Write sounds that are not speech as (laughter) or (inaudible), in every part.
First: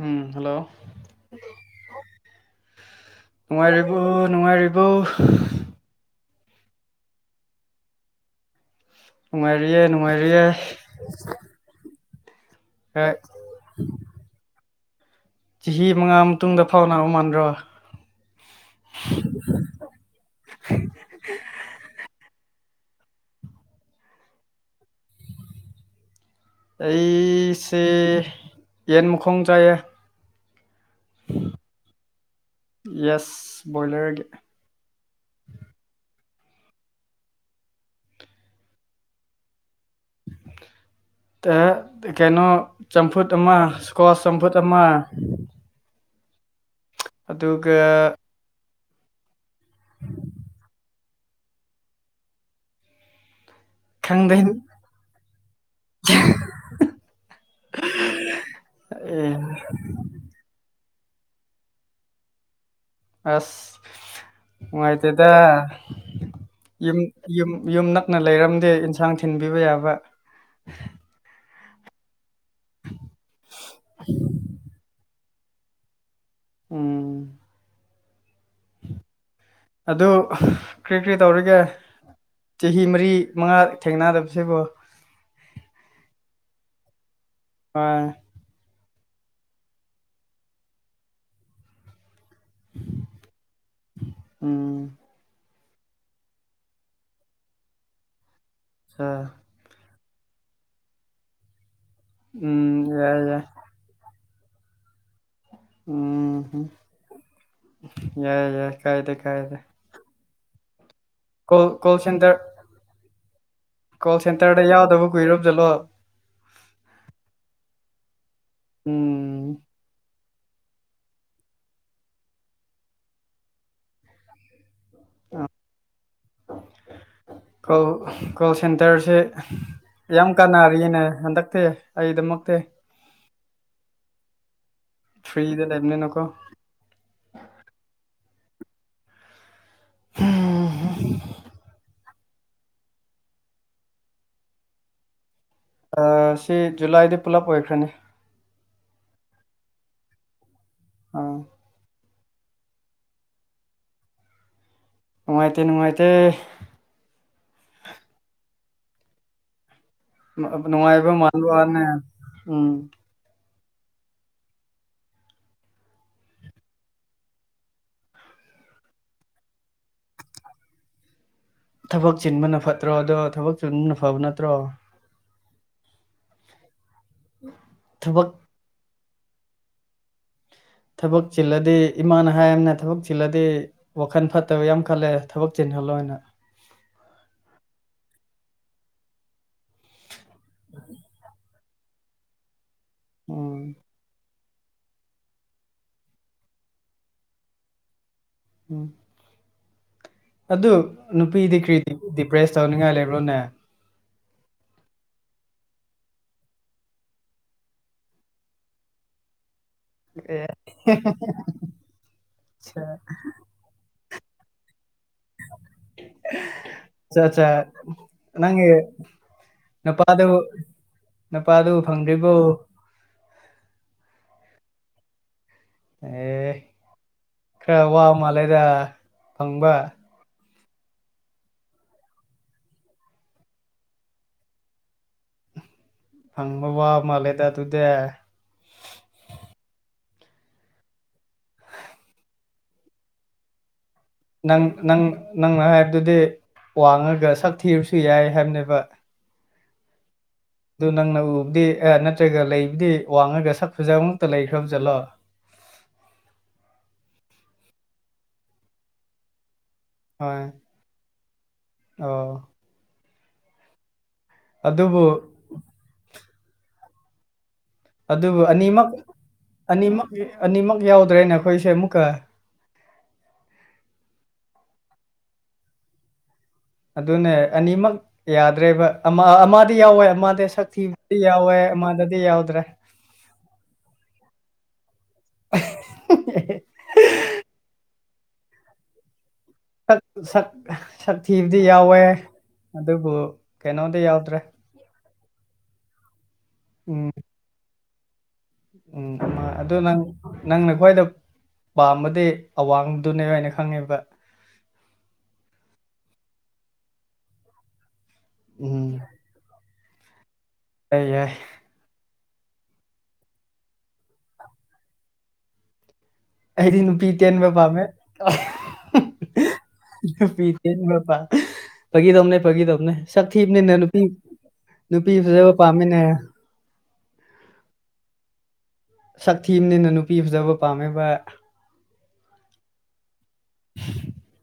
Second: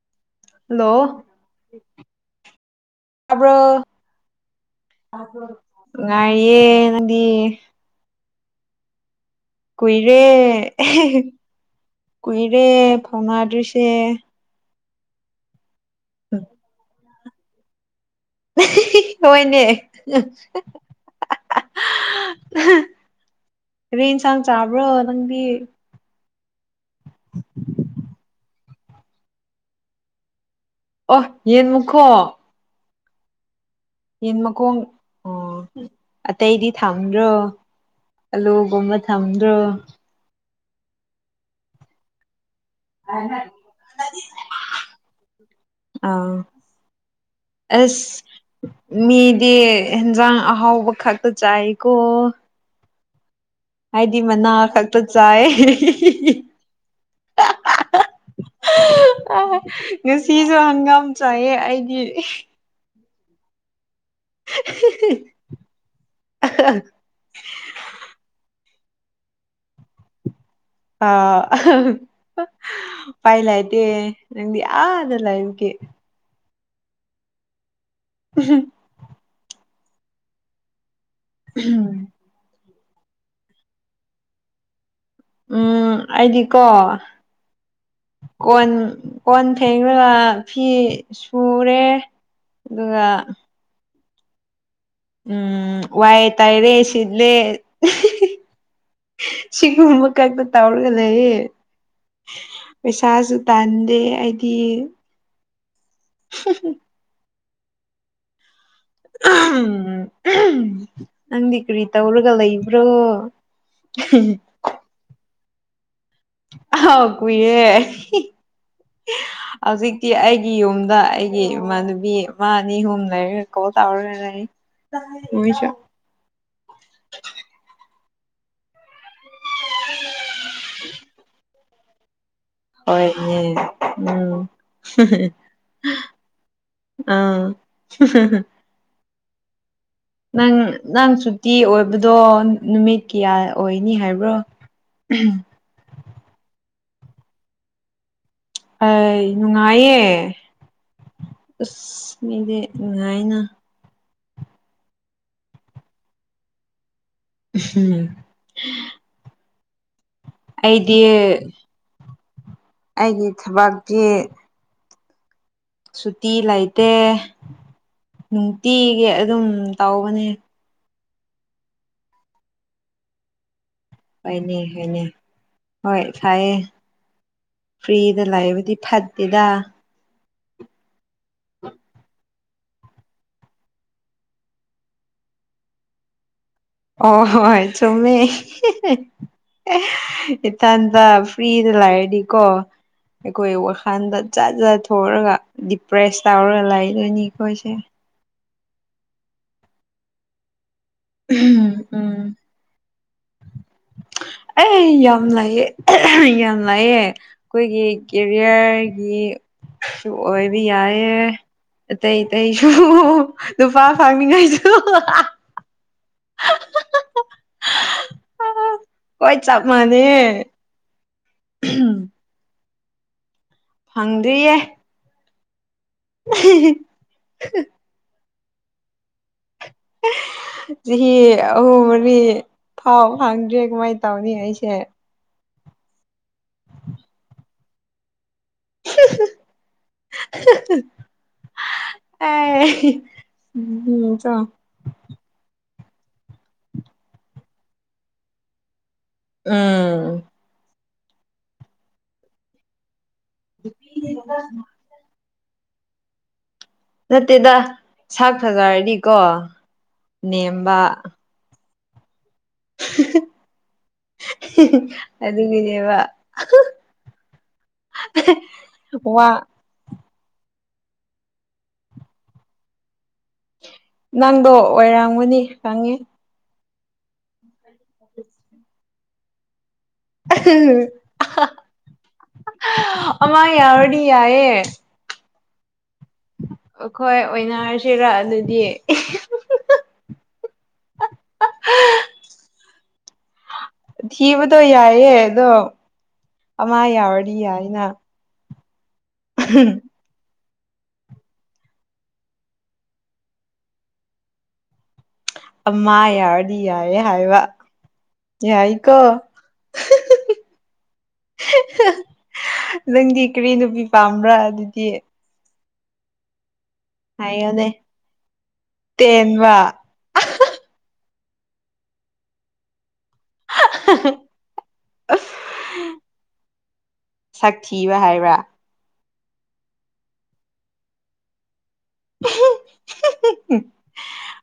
ꯎꯝ hello ꯇꯥꯕ꯭ꯔꯣ ꯅꯨꯡꯉꯥꯏꯔꯤꯕꯔꯤꯕ ꯅꯨꯡꯉꯥꯏꯔꯤꯕꯔꯤꯕꯧ ꯇꯥꯢꯌꯦ ꯅꯪꯗꯤ ꯅꯨꯡꯉꯥꯏꯔꯤꯌꯦ ꯀꯨꯏꯔꯦ ꯅꯨꯡꯉꯥꯏꯔꯤꯌꯦ ꯀꯨꯏꯔꯦ ꯐꯧꯅꯥꯗꯔꯤꯁꯦ ꯆꯍꯤ ꯃꯉꯥ ꯃꯇꯨꯡꯗ ꯐꯥꯎꯅꯕ ꯃꯥꯟꯗ꯭ꯔꯣ ꯍꯣꯏꯅꯦ ꯔꯦ ꯌꯦꯟꯁꯥꯡ ꯆꯥꯕ꯭ꯔꯣ ꯅꯪꯗꯤ ꯑꯩꯁꯦ ꯌꯦꯟ ꯃꯈꯣꯡ ꯆꯥꯏꯌꯦ ꯑꯣ ꯌꯦꯟ ꯃꯨꯈꯣ ꯌꯦꯁ ꯕꯣꯏꯂꯔꯒꯤ ꯏꯃꯀ ꯑꯣ ꯑꯇꯩꯗꯤ ꯊꯝꯗ꯭ꯔꯣ ꯑꯂꯨꯒꯨꯝꯕ ꯊꯝꯗ꯭ꯔꯣ ꯇ ꯀꯩꯅꯣ ꯆꯝꯐꯨꯠ ꯑꯥ ꯑꯃ ꯏꯁꯀ꯭ꯋꯥꯁ ꯆꯝꯐꯨꯠ ꯑꯃ ꯑꯥ ꯑꯗꯨꯒꯒ ꯃꯤꯗꯤ ꯏꯟꯖꯥꯡ ꯑꯍꯥꯎꯕ ꯈꯛꯇ ꯆꯥꯏꯀꯣ ꯍꯥꯏꯗꯤ ꯈꯪꯗꯦ ꯃꯅꯥ ꯈꯜꯛꯇ ꯆꯥꯏ ꯑꯦ ꯉꯁꯤꯁꯨ ꯍꯪꯒꯥꯝ ꯆꯥꯏꯌꯦ ꯑꯩꯗꯤ ꯑꯁ ꯃꯥꯥꯏꯇꯦꯗ ꯌ ꯌꯨꯝ ꯌꯨꯝ ꯅꯛꯅ ꯂꯩꯔꯝꯗꯦ ꯏꯟꯁꯥꯡ ꯊꯤꯟꯕꯤꯕ ꯌꯥꯕ ꯑ ꯄꯥꯏ ꯂꯑꯇꯦ ꯅꯪꯗꯤ ꯑ ꯂꯥꯏꯟ ꯀꯦ ꯎꯝ ꯎꯝ ꯑꯗꯨ ꯀꯔꯤ ꯀꯔꯤ ꯇꯧꯔꯤꯒꯦ ꯆꯍꯤ ꯃꯔꯤ ꯃꯉꯥ ꯊꯦꯡꯅꯗꯕꯕꯁꯤꯕꯣ ꯎꯝ ꯑꯩꯗꯤꯀꯣ ꯍꯣꯏ ꯀꯣꯟ ꯀꯣꯟ ꯊꯦꯡꯉꯒ ꯐꯤ ꯁꯨꯔꯦ ꯑꯗꯨꯒ ꯎꯝ ꯎꯝ ꯋꯥꯏ ꯇꯥꯏꯔꯦ ꯁꯤꯠꯂꯦ ꯑ ꯁꯤꯒꯨꯝꯕ ꯀꯛꯄ ꯇꯧꯔꯒ ꯂꯩꯌꯦ ꯎꯝ ꯌꯥꯏ ꯄꯩꯁꯥꯁꯨ ꯌꯥꯏ ꯇꯥꯟꯗꯦꯗꯤ ꯐ ꯎꯝ (inaudible) ꯌꯥꯏ ꯌꯥꯏ ꯀꯥꯏꯗꯦ ꯀꯥꯏꯗꯦ ꯅꯪꯗꯤ ꯀꯣꯜ ꯀꯔꯤ ꯀꯣꯜ ꯇꯧꯔꯒ ꯁꯦꯟꯇꯔ ꯂꯩꯕ꯭ꯔꯣ ꯀꯣꯜ ꯁꯦꯟꯇꯔꯗ (unintelligible) ꯑꯍ ꯀꯨꯏꯔꯦ ꯎꯝ ꯍꯧꯖꯤꯛꯇꯤ ꯑꯩ ꯑꯩꯒꯤ ꯌꯨꯝꯗ ꯑꯩꯒꯤ ꯏꯃꯥꯟꯅꯕꯤ ꯑꯃ ꯑꯅꯤ ꯑꯍꯨꯝ ꯂꯩꯔꯒ ꯀꯣꯜ ꯇꯧꯔꯦ ꯂꯩ ꯑ ꯃꯣꯏꯁꯨ ꯀꯣ ꯀꯣꯜ ꯁꯦꯟꯇꯔꯁꯦ ꯌꯥꯝ ꯀꯥꯟꯅꯔꯤꯅ ꯍꯟꯗꯛꯇꯤ ꯑꯩꯗꯃꯛ ꯍꯣꯏ ꯎꯝ ꯐ꯭ꯔꯤꯗ ꯂꯩꯕꯅꯤꯅꯀꯣ ꯑꯥ ꯅꯪ ꯅꯪ ꯁꯨꯇꯤ ꯑꯣꯏ ꯍꯥꯏꯕꯗꯣ ꯅꯨꯃꯤꯠ ꯀꯌꯥ ꯑꯣꯏꯅꯤ ꯍꯥꯏꯕ꯭ꯔꯣ ꯁꯤ ꯖꯨꯂꯥꯏꯗꯤ ꯄꯨꯂꯞ ꯑꯣꯏꯈ꯭ꯔꯅꯤ ꯑꯩ ꯅꯨꯡꯉꯥꯏꯌꯦ ꯑꯥ ꯑꯁ ꯃꯤꯗꯤ ꯅꯨꯡꯉꯥꯏꯅ ꯅꯨꯡꯉꯥꯏꯇꯦ ꯅꯨꯡꯉꯥꯏꯇꯦ ꯎꯝ ꯅꯨꯡꯉꯥꯏꯕ ꯃꯥꯟꯕ ꯋꯥꯅꯦ ꯎꯝ ꯊꯕꯛꯇꯤ ꯁꯨꯇꯤ ꯂꯩꯥꯇꯦ ꯅꯨꯡꯇꯤꯒꯤ ꯑꯗꯨꯝ ꯇꯧꯕꯅꯦ ꯊꯕꯛ ꯆꯤꯟꯕꯅ ꯐꯠꯇ꯭ꯔꯣ ꯑꯗꯣ ꯊꯕꯛ ꯆꯤꯟꯕꯅ ꯐꯕ ꯅꯠꯇ꯭ꯔꯣ ꯍꯣꯏꯅꯦ ꯍꯣꯏꯅꯦ ꯍꯣꯏ ꯐꯥꯏꯌꯦ ꯐ꯭ꯔꯤꯗ ꯊꯕꯛ ꯂꯕꯗꯤ ꯐꯠꯇꯦꯗ ꯊꯕꯛ ꯆꯤꯜꯂꯗꯤ ꯏꯃꯥꯅ ꯍꯥꯏꯔꯝꯅ ꯊꯕꯛ ꯆꯤꯜꯂꯗꯤ ꯋꯥꯈꯜ ꯐꯠꯇꯕ ꯌꯥꯝ ꯈꯜꯂꯦ ꯊꯕꯛ ꯍꯜꯂꯣꯏ ꯑꯣꯏꯅ ꯑꯣ ꯍꯣꯢ ꯆꯨꯝꯃꯦ ꯍꯦ ꯍꯦ ꯑꯦ ꯏꯊꯥꯟꯇ ꯐ꯭ꯔꯤꯗ ꯂꯥꯛꯔꯗꯤꯀꯣ ꯑꯩꯈꯣꯏ ꯎꯝ ꯋꯥꯈꯜꯗ ꯆꯠ ꯆꯠꯊꯑꯒ ꯗꯤꯄ꯭ꯔꯦꯁ ꯇꯧꯔꯒ ꯂꯩꯗꯣꯏꯅꯤ ꯑꯩꯈꯣꯏꯁꯦ ꯎꯝ ꯑꯗꯨ ꯅꯨꯄꯤꯗꯤ ꯎꯝ ꯀꯔꯤ ꯎꯝ ꯗꯤꯄ꯭ꯔꯦꯁ ꯇꯧꯅꯤꯡꯉꯥꯏ ꯂꯩꯕ꯭ꯔꯣꯅꯦ ꯑꯩ ꯌꯥꯝ ꯂꯩꯌꯦ ꯌꯥꯝ ꯂꯩꯌꯦ ꯑꯩꯈꯣꯏꯒꯤ ꯀꯦꯔꯤꯌꯔꯒꯤ ꯁ ꯑꯣꯏꯕ ꯌꯥꯏꯌꯦ ꯑꯇꯩ ꯑꯇꯩꯁꯨ ꯑꯠꯆꯥ ꯅꯨꯄꯥ ꯐꯪꯡꯅꯤꯡꯉꯥꯏꯁꯨ ꯑꯆꯥꯆꯥ ꯅꯪꯒꯤ ꯇꯞ ꯃꯅꯤ ꯅꯨꯄꯥꯗꯨ ꯅꯨꯄꯥꯗꯨ ꯐꯪꯗ꯭ꯔꯤꯕꯣ ꯐꯪꯗ꯭ꯔꯤꯌꯦ ꯑꯦ ꯈꯔ ꯋꯥ ꯃꯥꯜꯂꯦꯗ ꯐꯪꯕ ꯆꯍꯤ ꯑꯍꯨꯝ ꯃꯔꯤ ꯐꯥꯎ ꯐꯪꯗ꯭ꯔꯦ ꯀꯃꯥꯏꯅ ꯇꯧꯅꯤ ꯑꯩꯁꯦ ꯐꯪꯕ ꯋꯥ ꯃꯥꯜꯂꯦꯗ ꯑꯗꯨꯗꯤ ꯑꯥ ꯍꯥꯍꯥ ꯑꯦ ꯅꯪ ꯅꯪ ꯅꯪ ꯑꯗꯨꯗꯤ ꯋꯥꯡꯉꯒ ꯁꯛ ꯊꯤꯔꯁꯨ ꯌꯥꯏ ꯍꯥꯏꯕꯅꯦꯕ ꯎꯝ ꯑꯗꯨ ꯅꯪꯅ ꯎꯕꯨꯗꯤ ꯑꯦ ꯅꯠꯇ꯭ꯔꯒ ꯂꯩꯕꯨꯗꯤ ꯋꯥꯡꯉꯒ ꯁꯛ ꯐꯖꯕ ꯑꯃꯨꯛꯇ ꯂꯩꯈ꯭ꯔꯕꯖꯠꯂꯣ ꯅꯠꯇꯦꯗ ꯁꯛ ꯐꯖꯥꯔꯗꯤꯀꯣ ꯍꯣꯏ ꯅꯦꯝꯕ ꯑꯣ ꯑꯗꯨꯕꯨ ꯑꯗꯨꯒꯥꯅꯦꯕ ꯑꯗꯨꯕꯨ ꯑꯅꯤꯃꯛ ꯑꯅꯤꯃꯛ ꯑꯅꯤꯃꯛ ꯌꯥꯎꯗ꯭ꯔꯦꯅꯦ ꯑꯩꯈꯣꯏꯁꯦ ꯑꯃꯨꯛꯀ ꯅꯪꯗꯣ ꯑꯣꯢꯔꯝꯒꯅꯤ ꯈꯪꯉꯦ ꯑꯗꯨꯅꯦ ꯑꯅꯤꯃꯛ ꯌꯥꯗ꯭ꯔꯦꯕ ꯑꯃ ꯑꯃ ꯗꯤ ꯌꯥꯎꯋꯦ ꯃꯥꯗꯤ ꯁꯛꯊꯤꯕꯗꯤ ꯌꯥꯎꯋꯦ ꯃꯥꯥꯗꯗꯤ ꯌꯥꯎꯗ꯭ꯔꯦ ꯑꯃ ꯌꯥꯔꯗꯤ ꯌꯥꯏꯌꯦ ꯑ ꯑꯩꯈꯣꯏ ꯑꯣꯏꯅꯔꯁꯤꯔ ꯑꯗꯨꯗꯤ ꯁꯛ ꯁꯛ ꯑꯗꯕꯣ ꯊꯤꯕꯗꯣ ꯌꯥꯏꯑꯦ ꯑꯗꯣ ꯑꯃ ꯎꯝ ꯌꯥꯎꯔꯗꯤ ꯌꯥꯏꯅ ꯎꯝ ꯑꯗꯨꯗ ꯅꯪ ꯅꯪꯅ ꯈ꯭ꯋꯥꯏꯗ ꯄꯥꯝꯕꯗꯤ ꯑꯋꯥꯡꯕꯗꯨꯅꯦ ꯍꯥꯏꯅ ꯈꯪꯉꯦꯕ ꯑ ꯌꯥꯔꯗꯤ ꯌꯥꯏꯌꯦ ꯍꯥꯏꯕ ꯌꯥꯏꯀꯣ ꯎꯝ ꯌꯥꯏ ꯅꯪꯗꯤ ꯀꯔꯤ ꯅꯨꯄꯤ ꯄꯥꯝꯕ꯭ꯔꯥ ꯑꯗꯨꯗꯤ ꯑꯩꯗꯤ ꯅꯨꯄꯤ ꯇꯦꯟꯕ ꯍꯥꯏꯌꯣꯅꯦ ꯄꯥꯝꯃꯦ ꯇꯦꯟꯕ ꯅꯨꯄꯤ ꯇꯦꯟꯕ ꯄꯥꯝꯃꯦ ꯐꯒꯤ ꯇꯝꯅꯦ ꯐꯒꯤ ꯇꯝꯅꯦ ꯁ ꯊꯤꯕꯅꯤꯅ ꯅꯨꯄꯤ ꯅꯨꯄꯤ ꯐꯖꯕ ꯄꯥꯝꯃꯤꯅꯦ ꯁꯛ ꯊꯤꯕ ꯍꯥꯏꯕ꯭ꯔꯥ ꯁꯛꯊꯤꯝꯅꯦ ꯅꯅꯨꯄꯤꯤꯖꯕ ꯄꯥꯝꯃꯦꯕ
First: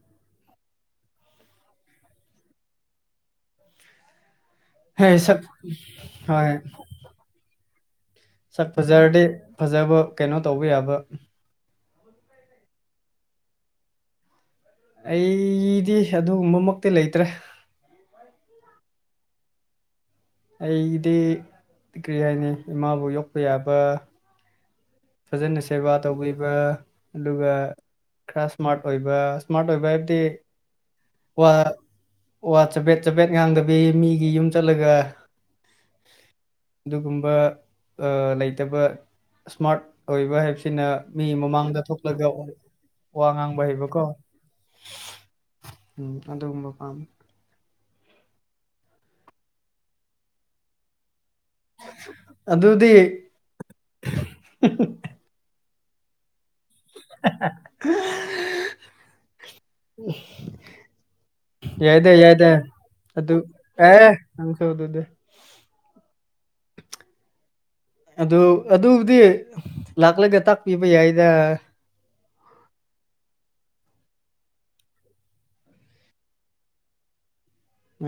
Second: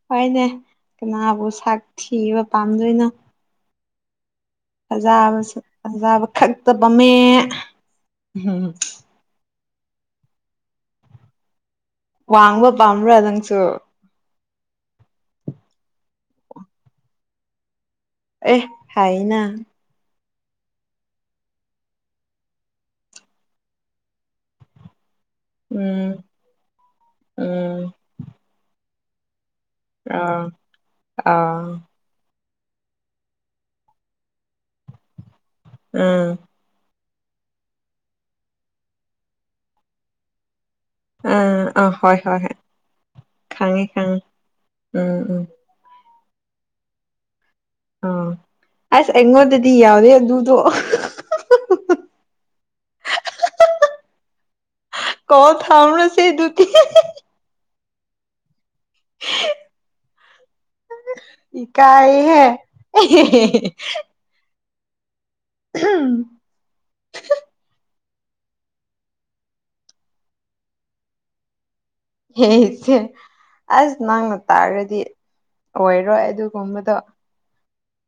ꯍꯣꯏꯅꯦ ꯀꯩꯅꯕꯨ ꯁꯛ ꯊꯤꯕꯥ ꯄꯥꯝꯗꫭꯏꯅꫭ ꯍꯦ ꯐꯖꯕ ꯁꯛ ꯐꯖꯥꯕ ꯍꯣꯏ ꯈꯛꯇꯕꯃꯦ ꯁꯛ ꯐꯖꯔꯗꯤ ꯐꯖꯕ ꯀꯩꯅꯣ ꯇꯧꯕ ꯌꯥꯕ ꯋꯥꯡꯕ ꯄꯥꯝꯕ꯭ꯔꯗꯥꯡꯁꯨꯣ ꯑꯩꯗꯤ ꯑꯗꯨꯒꯨꯝꯕꯃꯛꯇꯤ ꯂꯩꯇ꯭ꯔꯦ ꯑꯦ ꯍꯥꯏꯅ ꯑꯩꯗꯤ ꯀꯔꯤ ꯍꯥꯏꯅꯤ ꯏꯃꯥꯕꯨ ꯌꯣꯛꯄ ꯌꯥꯕ ꯐꯖꯅ ꯁꯦꯕꯥ ꯎꯝ ꯇꯧꯕꯤꯕ ꯑꯗꯨꯒ ꯎꯝ ꯈꯔ ꯁ꯭ꯃꯥꯔꯠ ꯑꯣꯏꯕ ꯏꯁꯃꯥꯠ ꯑꯣꯏꯕ ꯍꯥꯏꯕꯗꯤ ꯑ ꯑ ꯋꯥ ꯋꯥ ꯆꯄꯦꯠ ꯆꯄꯦꯠ ꯉꯥꯡꯗꯕꯤ ꯃꯤꯒꯤ ꯌꯨꯝ ꯆꯠꯂꯒ ꯎꯝ ꯑꯗꯨꯒꯨꯝꯕ ꯂꯩꯇꯕ ꯁ꯭ꯃꯥꯔꯠ ꯑꯣꯏꯕ ꯍꯥꯏꯕꯁꯤ ꯁꯤꯅ ꯃꯤ ꯎꯝ ꯑ ꯃꯃꯥꯡꯗ ꯍꯣꯏ ꯊꯣꯛꯂꯒ ꯍꯣꯏ ꯍꯣꯏ ꯋꯥ ꯉꯥꯡꯕ ꯈꯪꯉꯦ ꯍꯩꯕꯀꯣ ꯈꯪꯉꯦ ꯎꯝ ꯎꯝ ꯎꯝ ꯑꯗꯨꯒꯨꯝꯕ ꯄꯥꯝꯃꯤ ꯑ ꯑꯁ ꯑꯩꯉꯣꯟꯗꯗꯤ ꯌꯥꯎꯋꯦ ꯑꯗꯨꯗꯣ ꯑꯗꯨꯗꯤ ꯀ ꯊꯥ ꯑꯃꯅ ꯁꯤ ꯑ (unintelligible) ꯌꯥꯏꯗ ꯏꯀꯥꯏꯍꯦ ꯌꯥꯏꯗ ꯑꯗꯨ ꯑꯗꯨ ꯀ ꯗꯗ ꯎꯝ ꯑꯗꯨ ꯑꯗꯨꯕꯨꯗꯤ ꯂꯥꯛꯂꯒ ꯇꯥꯛꯄꯤꯕ ꯌꯥꯏꯗ ꯍꯆꯦ ꯑꯁ ꯅꯪꯅ ꯇꯥꯔꯒꯗꯤ ꯑꯣꯏꯔꯣꯏ ꯑꯗꯨꯒꯨꯝꯕꯗꯣ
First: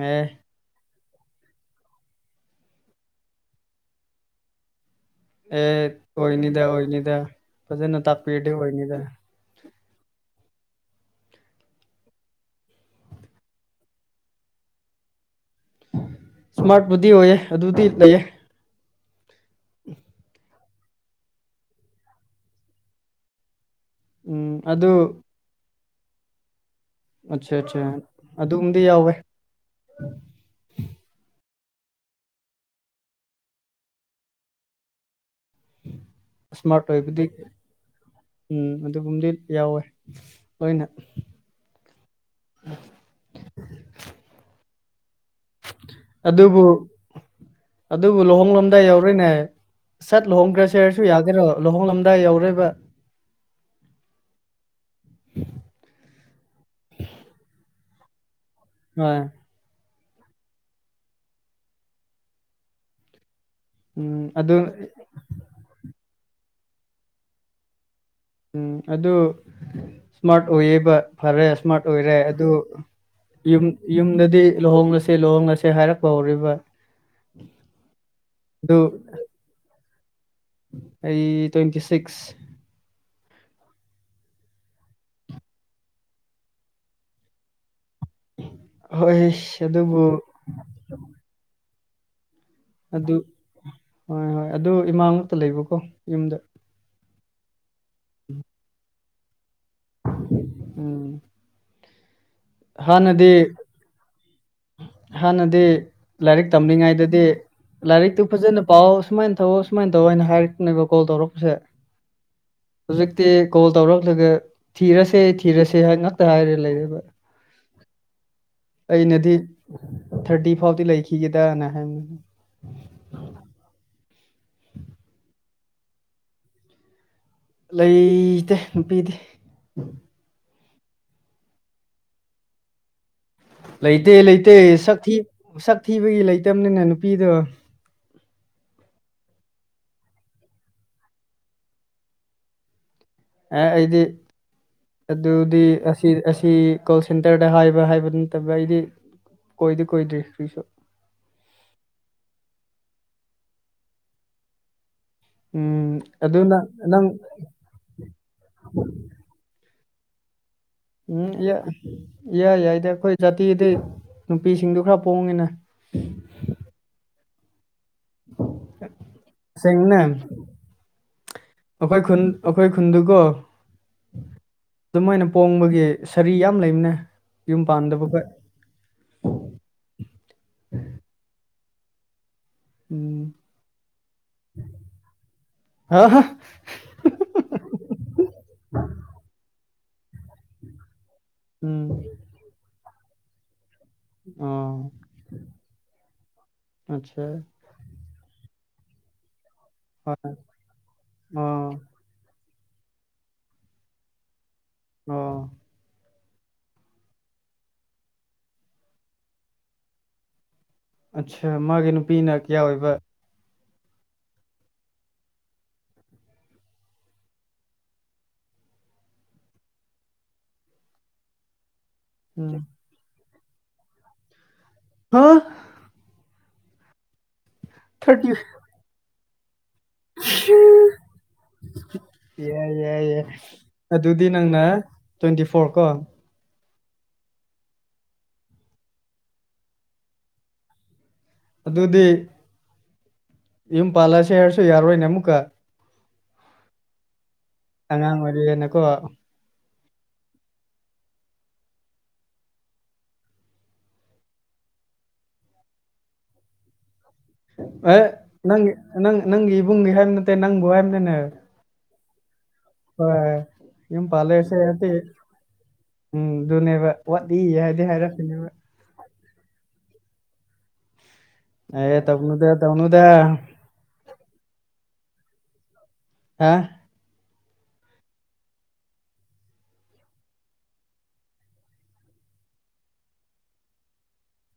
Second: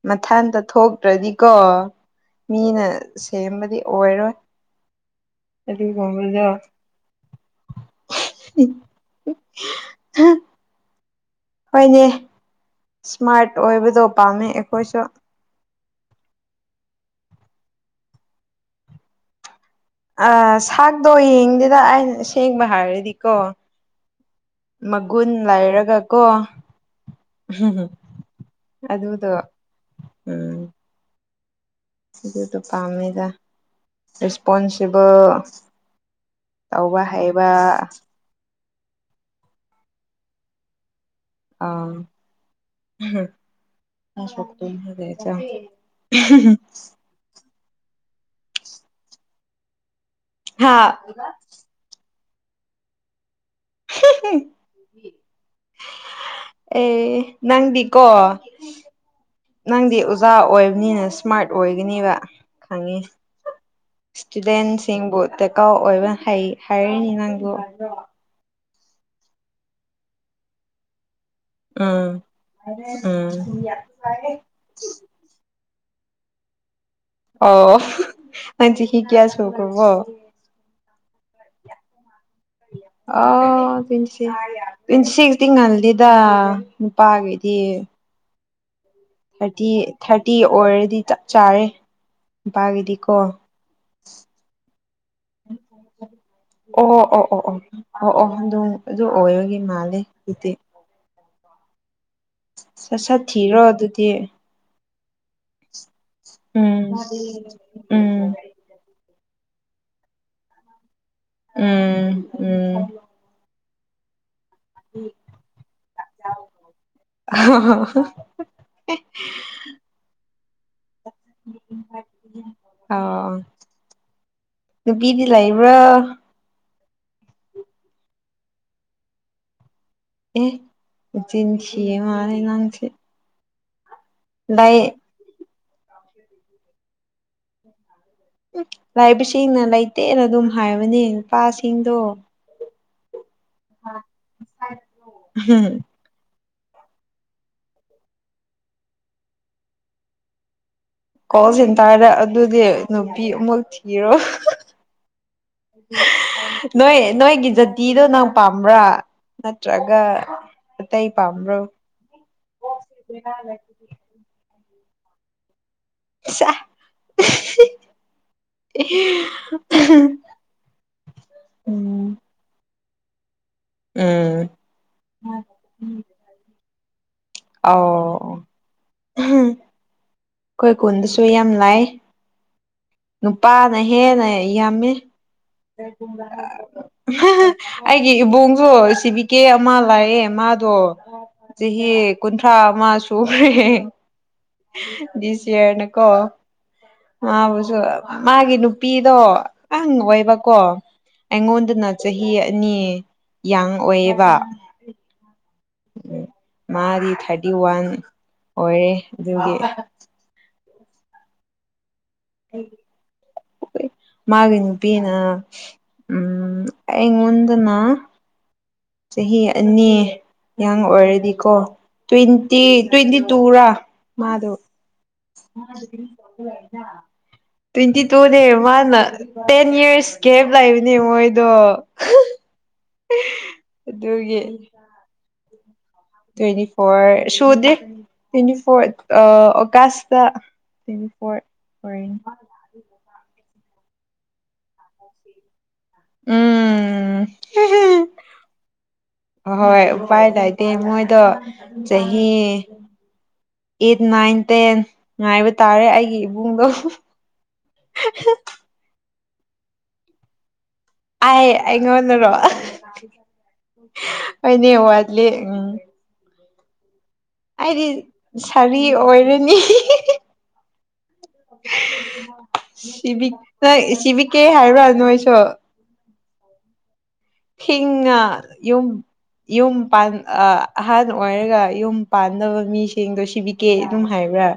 ꯑꯦ ꯃꯊꯇ ꯊꯣꯛ ꯠꯇ꯭ꯔꯗꯤꯀꯣ ꯃꯤꯅ ꯁꯦꯝꯕꯗꯤ ꯑꯣꯏꯔꯣꯏ ꯑꯦ ꯑꯗꯨꯒꯨꯝꯕꯗꯣ ꯑꯣꯏꯣꯏꯅꯤꯗ ꯑꯣꯏꯣꯏꯅꯤꯗ ꯐꯖꯅ ꯇꯥꯄꯤ ꯑꯣꯏꯣꯏꯅꯤꯗ ꯍ ꯍꯣꯏꯅꯦ ꯏꯁꯃꯥꯔꯠ ꯑꯣꯏꯕꯗꯣ ꯄꯥꯝꯃꯦ ꯑꯩꯈꯣꯏꯁꯨ ꯏꯁꯃꯥꯔꯠꯕꯨꯗꯤ ꯑꯣꯏꯌꯦ ꯑꯗꯨꯗꯤ ꯂꯩꯌꯦ ꯑ ꯁꯥꯛꯇꯣ ꯌꯦꯡꯗꯦꯗ ꯑꯩꯅ ꯁꯦꯡꯕ ꯍꯥꯏꯔꯗꯤꯀꯣ ꯎꯝ ꯑꯗꯨ ꯃꯒꯨꯟ ꯂꯩꯥꯏꯔꯒ ꯀꯣ ꯑꯠꯆꯥ ꯑꯠꯆꯥ ꯝ ꯑꯗꯨꯒꯨꯝꯕꯗꯤ ꯌꯥꯎꯋꯦ ꯑꯗꯨꯗꯣ ꯎꯝ ꯑꯗꯨꯗꯣ ꯄꯥꯝꯃꯤꯗ ꯔꯦꯁꯄꯣꯟꯁꯤꯕꯜ ꯏꯁꯃꯥꯔꯠ ꯇꯥꯎꯕ ꯑꯣꯏꯕꯗꯤ ꯍꯥꯏꯕ ꯎꯝ ꯑꯗꯨꯒꯨꯝꯕꯗꯤ ꯌꯥꯎꯋꯦ ꯂꯣꯏꯅ ꯑ (unintelligible) ꯑꯗꯨꯕꯨ ꯑꯗꯨꯕꯨ ꯂꯨꯍꯣꯡꯡꯂꯣꯝꯗ ꯌꯧꯔꯣꯏꯅꯦ ꯁꯠ ꯍꯥ ꯂꯨꯍꯣꯡꯒ꯭ꯔꯁꯦ ꯍꯥꯏꯔꯁꯨ ꯌꯥꯗꯦꯔꯣ ꯂꯨꯍꯣꯡꯡꯂꯣꯝꯗ ꯀꯗꯥꯏ ꯌꯥꯎꯔꯕ ꯑꯦ ꯅꯪꯗꯤꯀꯣ ꯍꯣꯏ ꯅꯪꯗꯤ ꯑꯣꯖꯥ ꯑꯣꯏꯕꯅꯤꯅ ꯏꯁꯃꯥꯔꯠ ꯑꯣꯏꯒꯅꯦꯕ ꯈꯪꯉꯤ ꯎꯝ ꯑꯗꯨ ꯏꯁꯇꯨꯗꯦꯟꯁꯤꯡꯕꯨ ꯇꯦꯛꯀꯀꯥꯎ ꯑꯣꯏꯕ ꯍꯩ ꯍꯥꯏꯔꯔꯤꯅꯤ ꯅꯪꯕꯨ ꯎꯝ ꯑꯗꯨ ꯁ꯭ꯃꯥꯔꯠ ꯑꯣꯏꯌꯦꯕ ꯐꯔꯦ ꯏꯁꯃꯥꯔꯠ ꯑꯣꯏꯔꯦ ꯎꯝ ꯑꯗꯨ ꯎꯝ ꯌꯨꯝ ꯌꯨꯝꯗꯗꯤ ꯂꯨꯍꯣꯡꯂꯁꯤ ꯂꯨꯍꯣꯡꯡꯂꯁꯤ ꯍꯥꯏꯔꯛꯄ ꯍꯧꯔꯤꯕ ꯑꯣ ꯃꯥ ꯑꯗꯨ ꯆꯍꯤ ꯀꯌꯥ ꯁꯨꯈꯔ꯭ꯕꯣ ꯑꯩ ꯇ꯭ꯋꯦꯟꯇꯤ ꯁꯤꯛꯁ ꯑꯣ ꯇ꯭ꯋꯦꯟ ꯇ꯭ꯋꯦꯟꯇ ꯁꯤꯛꯇꯤ ꯉꯜꯂꯤꯦꯗ ꯅꯨꯄꯥꯈꯗꯤ ꯍꯣꯏ ꯊꯥꯔꯇꯤ ꯑꯗꯨꯕꯨ ꯊꯥꯔꯇꯤ ꯑꯣꯏꯔꯗꯤ ꯆꯥꯔꯦ ꯑꯗꯨ ꯅꯨꯄꯥꯒꯤꯗꯤꯀꯣ ꯍꯣꯏ ꯍꯣꯏ ꯑꯗꯨ ꯏꯃꯥ ꯉꯇ ꯂꯩꯕꯀꯣ ꯌꯨꯝꯗ ꯑꯣ ꯑꯣ ꯑꯣ ꯑꯣ ꯑꯣꯗ ꯑꯗꯨ ꯑꯣꯏꯔꯣꯏꯒꯤ ꯃꯥꯂꯦ ꯍꯧꯖꯤꯛꯇꯤ ꯎꯝ ꯁꯠ ꯍꯥꯟꯅꯗꯤ ꯁꯠꯊꯤꯔꯣ ꯑꯗꯨꯗꯤ ꯍꯥꯟꯅꯗꯤ ꯂꯥꯏꯔꯤꯛ ꯎꯝ ꯇꯝꯂꯤꯉꯥꯏꯗꯗꯤ ꯂꯥꯏꯔꯤꯛꯇꯨ ꯎꯝ ꯐꯖꯅ ꯄꯥꯎ ꯁꯨꯃꯥꯏꯅ ꯇꯧꯑꯣ ꯁꯨꯃꯥꯏꯅ ꯇꯧ ꯍꯥꯏꯅ ꯍꯥꯏꯔꯛꯅꯦꯕ ꯀꯣꯜ ꯇꯧꯔꯛꯄꯁꯦ ꯎꯝ ꯎꯝ ꯍꯧꯖꯤꯛꯇꯤ ꯀꯣꯜ ꯇꯧꯔꯛꯂꯒ ꯊꯤꯔꯁꯦ ꯊꯤꯔꯁꯦ ꯍꯥꯏ ꯉꯇ ꯍꯥꯏꯔꯦ ꯂꯩꯔꯦꯕ ꯑꯩꯅꯗꯤ ꯊꯥꯔꯇꯤ ꯐꯥꯎꯗꯤ ꯂꯩꯈꯤꯒꯦꯗꯅ ꯍꯥꯏ ꯑꯣ ꯅꯨꯄꯤꯗꯤ ꯂꯩꯕ꯭ꯔꯥ ꯂꯩꯇꯦ ꯅꯨꯄꯤꯗꯤ ꯏꯆꯤꯟ ꯊꯤꯔꯤꯃꯜꯂꯦ ꯅꯪꯁꯦ ꯂꯩꯇꯦ ꯂꯩꯇꯦ ꯂꯩ ꯁꯛ ꯊꯤꯕꯒꯤ ꯂꯩꯇꯕꯅꯤꯅ ꯅꯨꯄꯤꯗꯣ ꯎ ꯂꯥꯏꯕꯁꯤꯡꯅ ꯂꯩꯇꯦꯅ ꯑꯗꯨꯝ ꯍꯥꯏꯕꯅꯦ ꯅꯨꯄꯥꯁꯤꯡꯗꯣ ꯑꯦ ꯑꯩꯗꯤ ꯑꯗꯨꯗꯤ ꯑꯁꯤ ꯁꯤꯤ ꯀꯣꯜ ꯁꯦꯟꯇꯔꯗ ꯍꯥꯏꯕ ꯍꯥꯏꯕ ꯅꯠꯇꯕ ꯑꯩꯗꯤ ꯀꯣꯏꯗꯤ ꯀꯣꯏꯗ꯭ꯔꯤ ꯐꯔꯤꯁꯨ ꯀꯣꯜ ꯁꯦꯟꯇꯔꯗ ꯑꯗꯨꯗꯤ ꯅꯨꯄꯤ ꯑꯃꯨꯛ ꯊꯤꯔꯣ ꯎꯝ ꯑꯗꯨꯅ ꯅꯣꯏ ꯅꯪ ꯅꯣꯏꯒꯤ ꯖꯥꯇꯤꯗꯣ ꯅꯪ ꯄꯥꯝꯕ꯭ꯔꯥ ꯇ꯭ꯔꯒ ꯎꯝ ꯏꯌꯥ ꯌꯥꯏꯗ ꯑꯩꯈꯣꯏ ꯖꯥꯇꯤꯗꯤ ꯅꯨꯄꯤꯁꯤꯡꯗꯨ ꯈꯔ ꯄꯣꯡꯉꯤꯅꯦ (inaudible) ꯁꯦꯡꯅ ꯑꯈꯣꯏ ꯎꯝ ꯈꯨꯟ ꯑꯈꯣꯏ ꯈꯨꯟ ꯈꯨꯟꯗꯨꯀꯣ ꯎꯝ ꯑꯗꯨꯃꯥꯏꯅ ꯄꯣꯡꯕꯒꯤ ꯁꯔꯤ ꯌꯥꯝ ꯂꯩꯕꯅꯦ ꯌꯨꯝ ꯄꯥꯟꯗꯕ ꯑꯣ ꯈꯣꯏ ꯑꯩꯈꯣꯏ ꯈꯨꯟꯗꯁꯨ ꯌꯥꯝ ꯂꯩ ꯎꯝ ꯅꯨꯄꯥꯅ ꯍꯦꯟꯅ ꯌꯥꯝꯃꯦ ꯍꯥ ꯍꯥ ꯑꯩꯒꯤ ꯏꯕꯨꯡꯁꯨ ꯁꯤꯕꯤ ꯀꯦ ꯃꯥ ꯂꯥꯛꯑꯦ ꯃꯥꯗꯣ ꯎꯝ ꯆꯍꯤ ꯀꯨꯟꯊ꯭ꯔꯥ ꯑꯃ ꯁꯨꯔꯦ ꯑꯣ ꯗꯤꯁꯌꯔꯅꯀꯣ ꯑꯠꯆꯥ ꯃꯥꯕꯨꯁꯨ ꯃꯥꯒꯤ ꯅꯨꯨ ꯅꯨꯄꯤꯗꯣ ꯑꯪ ꯍꯣꯏ ꯑꯣꯏꯕꯀꯣ ꯑꯣ ꯑꯩꯉꯣꯟꯗꯅ ꯆꯍꯤ ꯑꯅꯤ ꯌꯥꯡ ꯑꯣꯏꯌꯦꯕ ꯑꯣ ꯎ ꯃꯥꯗꯤ ꯊꯥꯔꯇꯤ ꯋꯥꯟ ꯑꯣꯏꯔꯦ ꯑꯗꯨꯒꯤ ꯑꯠ ꯃꯥꯒꯤ ꯅꯨꯄꯤꯅ ꯀꯌꯥ ꯑꯣꯏꯕ ꯃꯥꯒꯤ ꯅꯨꯄꯤꯅ ꯎꯝ ꯑꯩꯉꯣꯟꯗꯅ ꯆꯍꯤ ꯑꯅꯤ ꯌꯥꯡ ꯑꯣꯏꯔꯗꯤꯀꯣ ꯎꯝ ꯇ꯭ꯋꯦꯟꯇꯤ ꯇ꯭ꯋꯦꯟꯇꯤ ꯇꯨꯔꯥ ꯃꯥꯗꯧ ꯍꯥ ꯇ꯭ꯋꯦꯟꯇꯤ ꯊꯥꯔꯇꯤ ꯇꯨꯅꯦ ꯃꯅꯥ ꯇꯦꯟ ꯌꯔꯁ ꯒꯦꯞ ꯂꯩꯕꯅꯦ ꯃꯣꯏꯗꯣ ꯌꯥꯏ ꯌꯥꯏ ꯑꯗꯨꯗꯤ ꯑꯗꯨꯒꯤ ꯅꯪꯅ ꯇ꯭ꯋꯦꯟꯇꯤ ꯐꯣꯔ ꯀꯣ ꯇ꯭ꯋꯦꯟꯇꯤ ꯐꯣꯔ ꯁꯨꯗꯦ ꯇ꯭ꯋꯦꯟꯇꯤ ꯐꯣꯔ ꯑꯣꯒꯁꯇ ꯐꯣꯔ ꯑꯗꯨꯗꯤ ꯑꯣꯏꯔꯅꯤ ꯌꯨꯝ ꯄꯥꯜꯂꯁꯦ ꯍꯥꯏꯔꯁꯨ ꯌꯥꯔꯣꯏꯅꯦ ꯑꯃꯨꯛꯀ ꯎꯝ ꯑꯉꯥꯡ ꯑꯣꯏꯔꯤꯌꯦꯅꯦꯀꯣ ꯑꯍꯣꯏ ꯎꯄꯥꯏ ꯂꯩꯇꯦ ꯃꯣꯏꯗꯣ ꯆꯍꯤ ꯑꯦꯠ ꯅꯥꯏꯟ ꯇꯦꯟ ꯉꯥꯏꯕ ꯇꯥꯔꯦ ꯑꯩꯒꯤ ꯏꯕꯨꯡꯗꯣ ꯑꯦ ꯅꯪꯒꯤ ꯅꯪ ꯅꯪꯒꯤ ꯏꯕꯨꯡꯒꯤ ꯍꯥꯏꯕ ꯅꯠꯇꯦ ꯅꯪꯕꯨ ꯍꯥꯏ ꯑꯩ ꯑꯩꯉꯣꯟꯗꯔꯣ ꯍꯣꯏ ꯌꯨꯝ ꯄꯥꯜꯂꯦ ꯍꯥꯏꯁꯦ ꯑꯩꯅꯦ ꯍꯥꯏꯕꯗꯤ ꯋꯥꯠꯂꯤ ꯎꯝ ꯎꯝ ꯑꯗꯨꯅꯦꯕ ꯋꯥꯠꯂꯤ ꯍꯥꯏꯗꯤ ꯑꯩꯗꯤ ꯍꯥꯏꯔꯛꯅꯦꯕ ꯁꯥꯔꯤ ꯑꯣꯏꯔꯅꯤ ꯑꯦ ꯇꯧꯅꯨꯗ ꯇꯧꯅꯨꯗ ꯁꯤ ꯅꯪ ꯁꯤꯕꯤꯀꯦ ꯍꯥꯏꯔꯥ ꯅꯣꯏꯁꯨ ꯍꯥ ꯍꯤꯡꯅ ꯌꯨꯝ ꯌꯨꯝ ꯄꯟ ꯑꯍꯥꯟ ꯑꯣꯏꯔꯒ ꯌꯨꯝ ꯄꯥꯟꯅꯕ ꯃꯤꯁꯤꯡꯗꯣ ꯁꯤꯕꯤꯒꯦ ꯑꯗꯨꯝ ꯍꯥꯏꯕ꯭ꯔꯥ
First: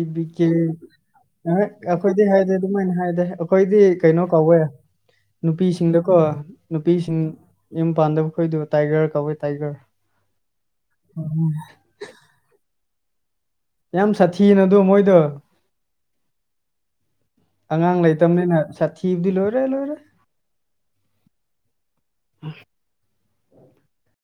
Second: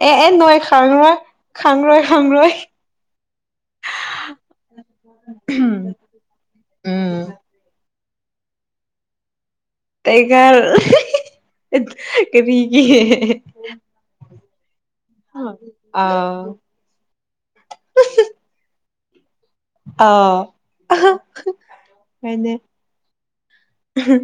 ꯑꯦ ꯑꯦ ꯅꯣꯏ ꯈꯪꯔꯣꯏ ꯈꯪꯔꯣꯏ ꯑꯩꯈꯣꯏꯗꯤ ꯍꯥꯏꯗꯦ ꯈꯪꯔꯣꯏ ꯑꯗꯨꯃꯥꯏꯅ ꯍꯥꯏꯗꯦ ꯑꯩꯈꯣꯏꯗꯤ ꯀꯩꯅꯣ ꯀꯧꯋꯦ ꯅꯨꯄꯤꯁꯤꯡꯗꯀꯣ ꯎꯝ ꯅꯨꯄꯤꯁꯤꯡ ꯥꯄꯥꯟꯗꯕ ꯈꯣꯏꯗꯣ ꯇꯥꯏꯒꯔ ꯀꯧꯋꯦ ꯇꯥꯏꯒꯔ ꯇꯥꯏꯒꯔ ꯀꯔꯤꯒꯤ ꯌꯥꯝ ꯁꯥꯊꯤꯅ ꯑꯗꯨ ꯃꯣꯏ ꯑꯥ ꯑꯉꯥꯡ ꯂꯩꯇꯝꯅꯤꯅ (unintelligible)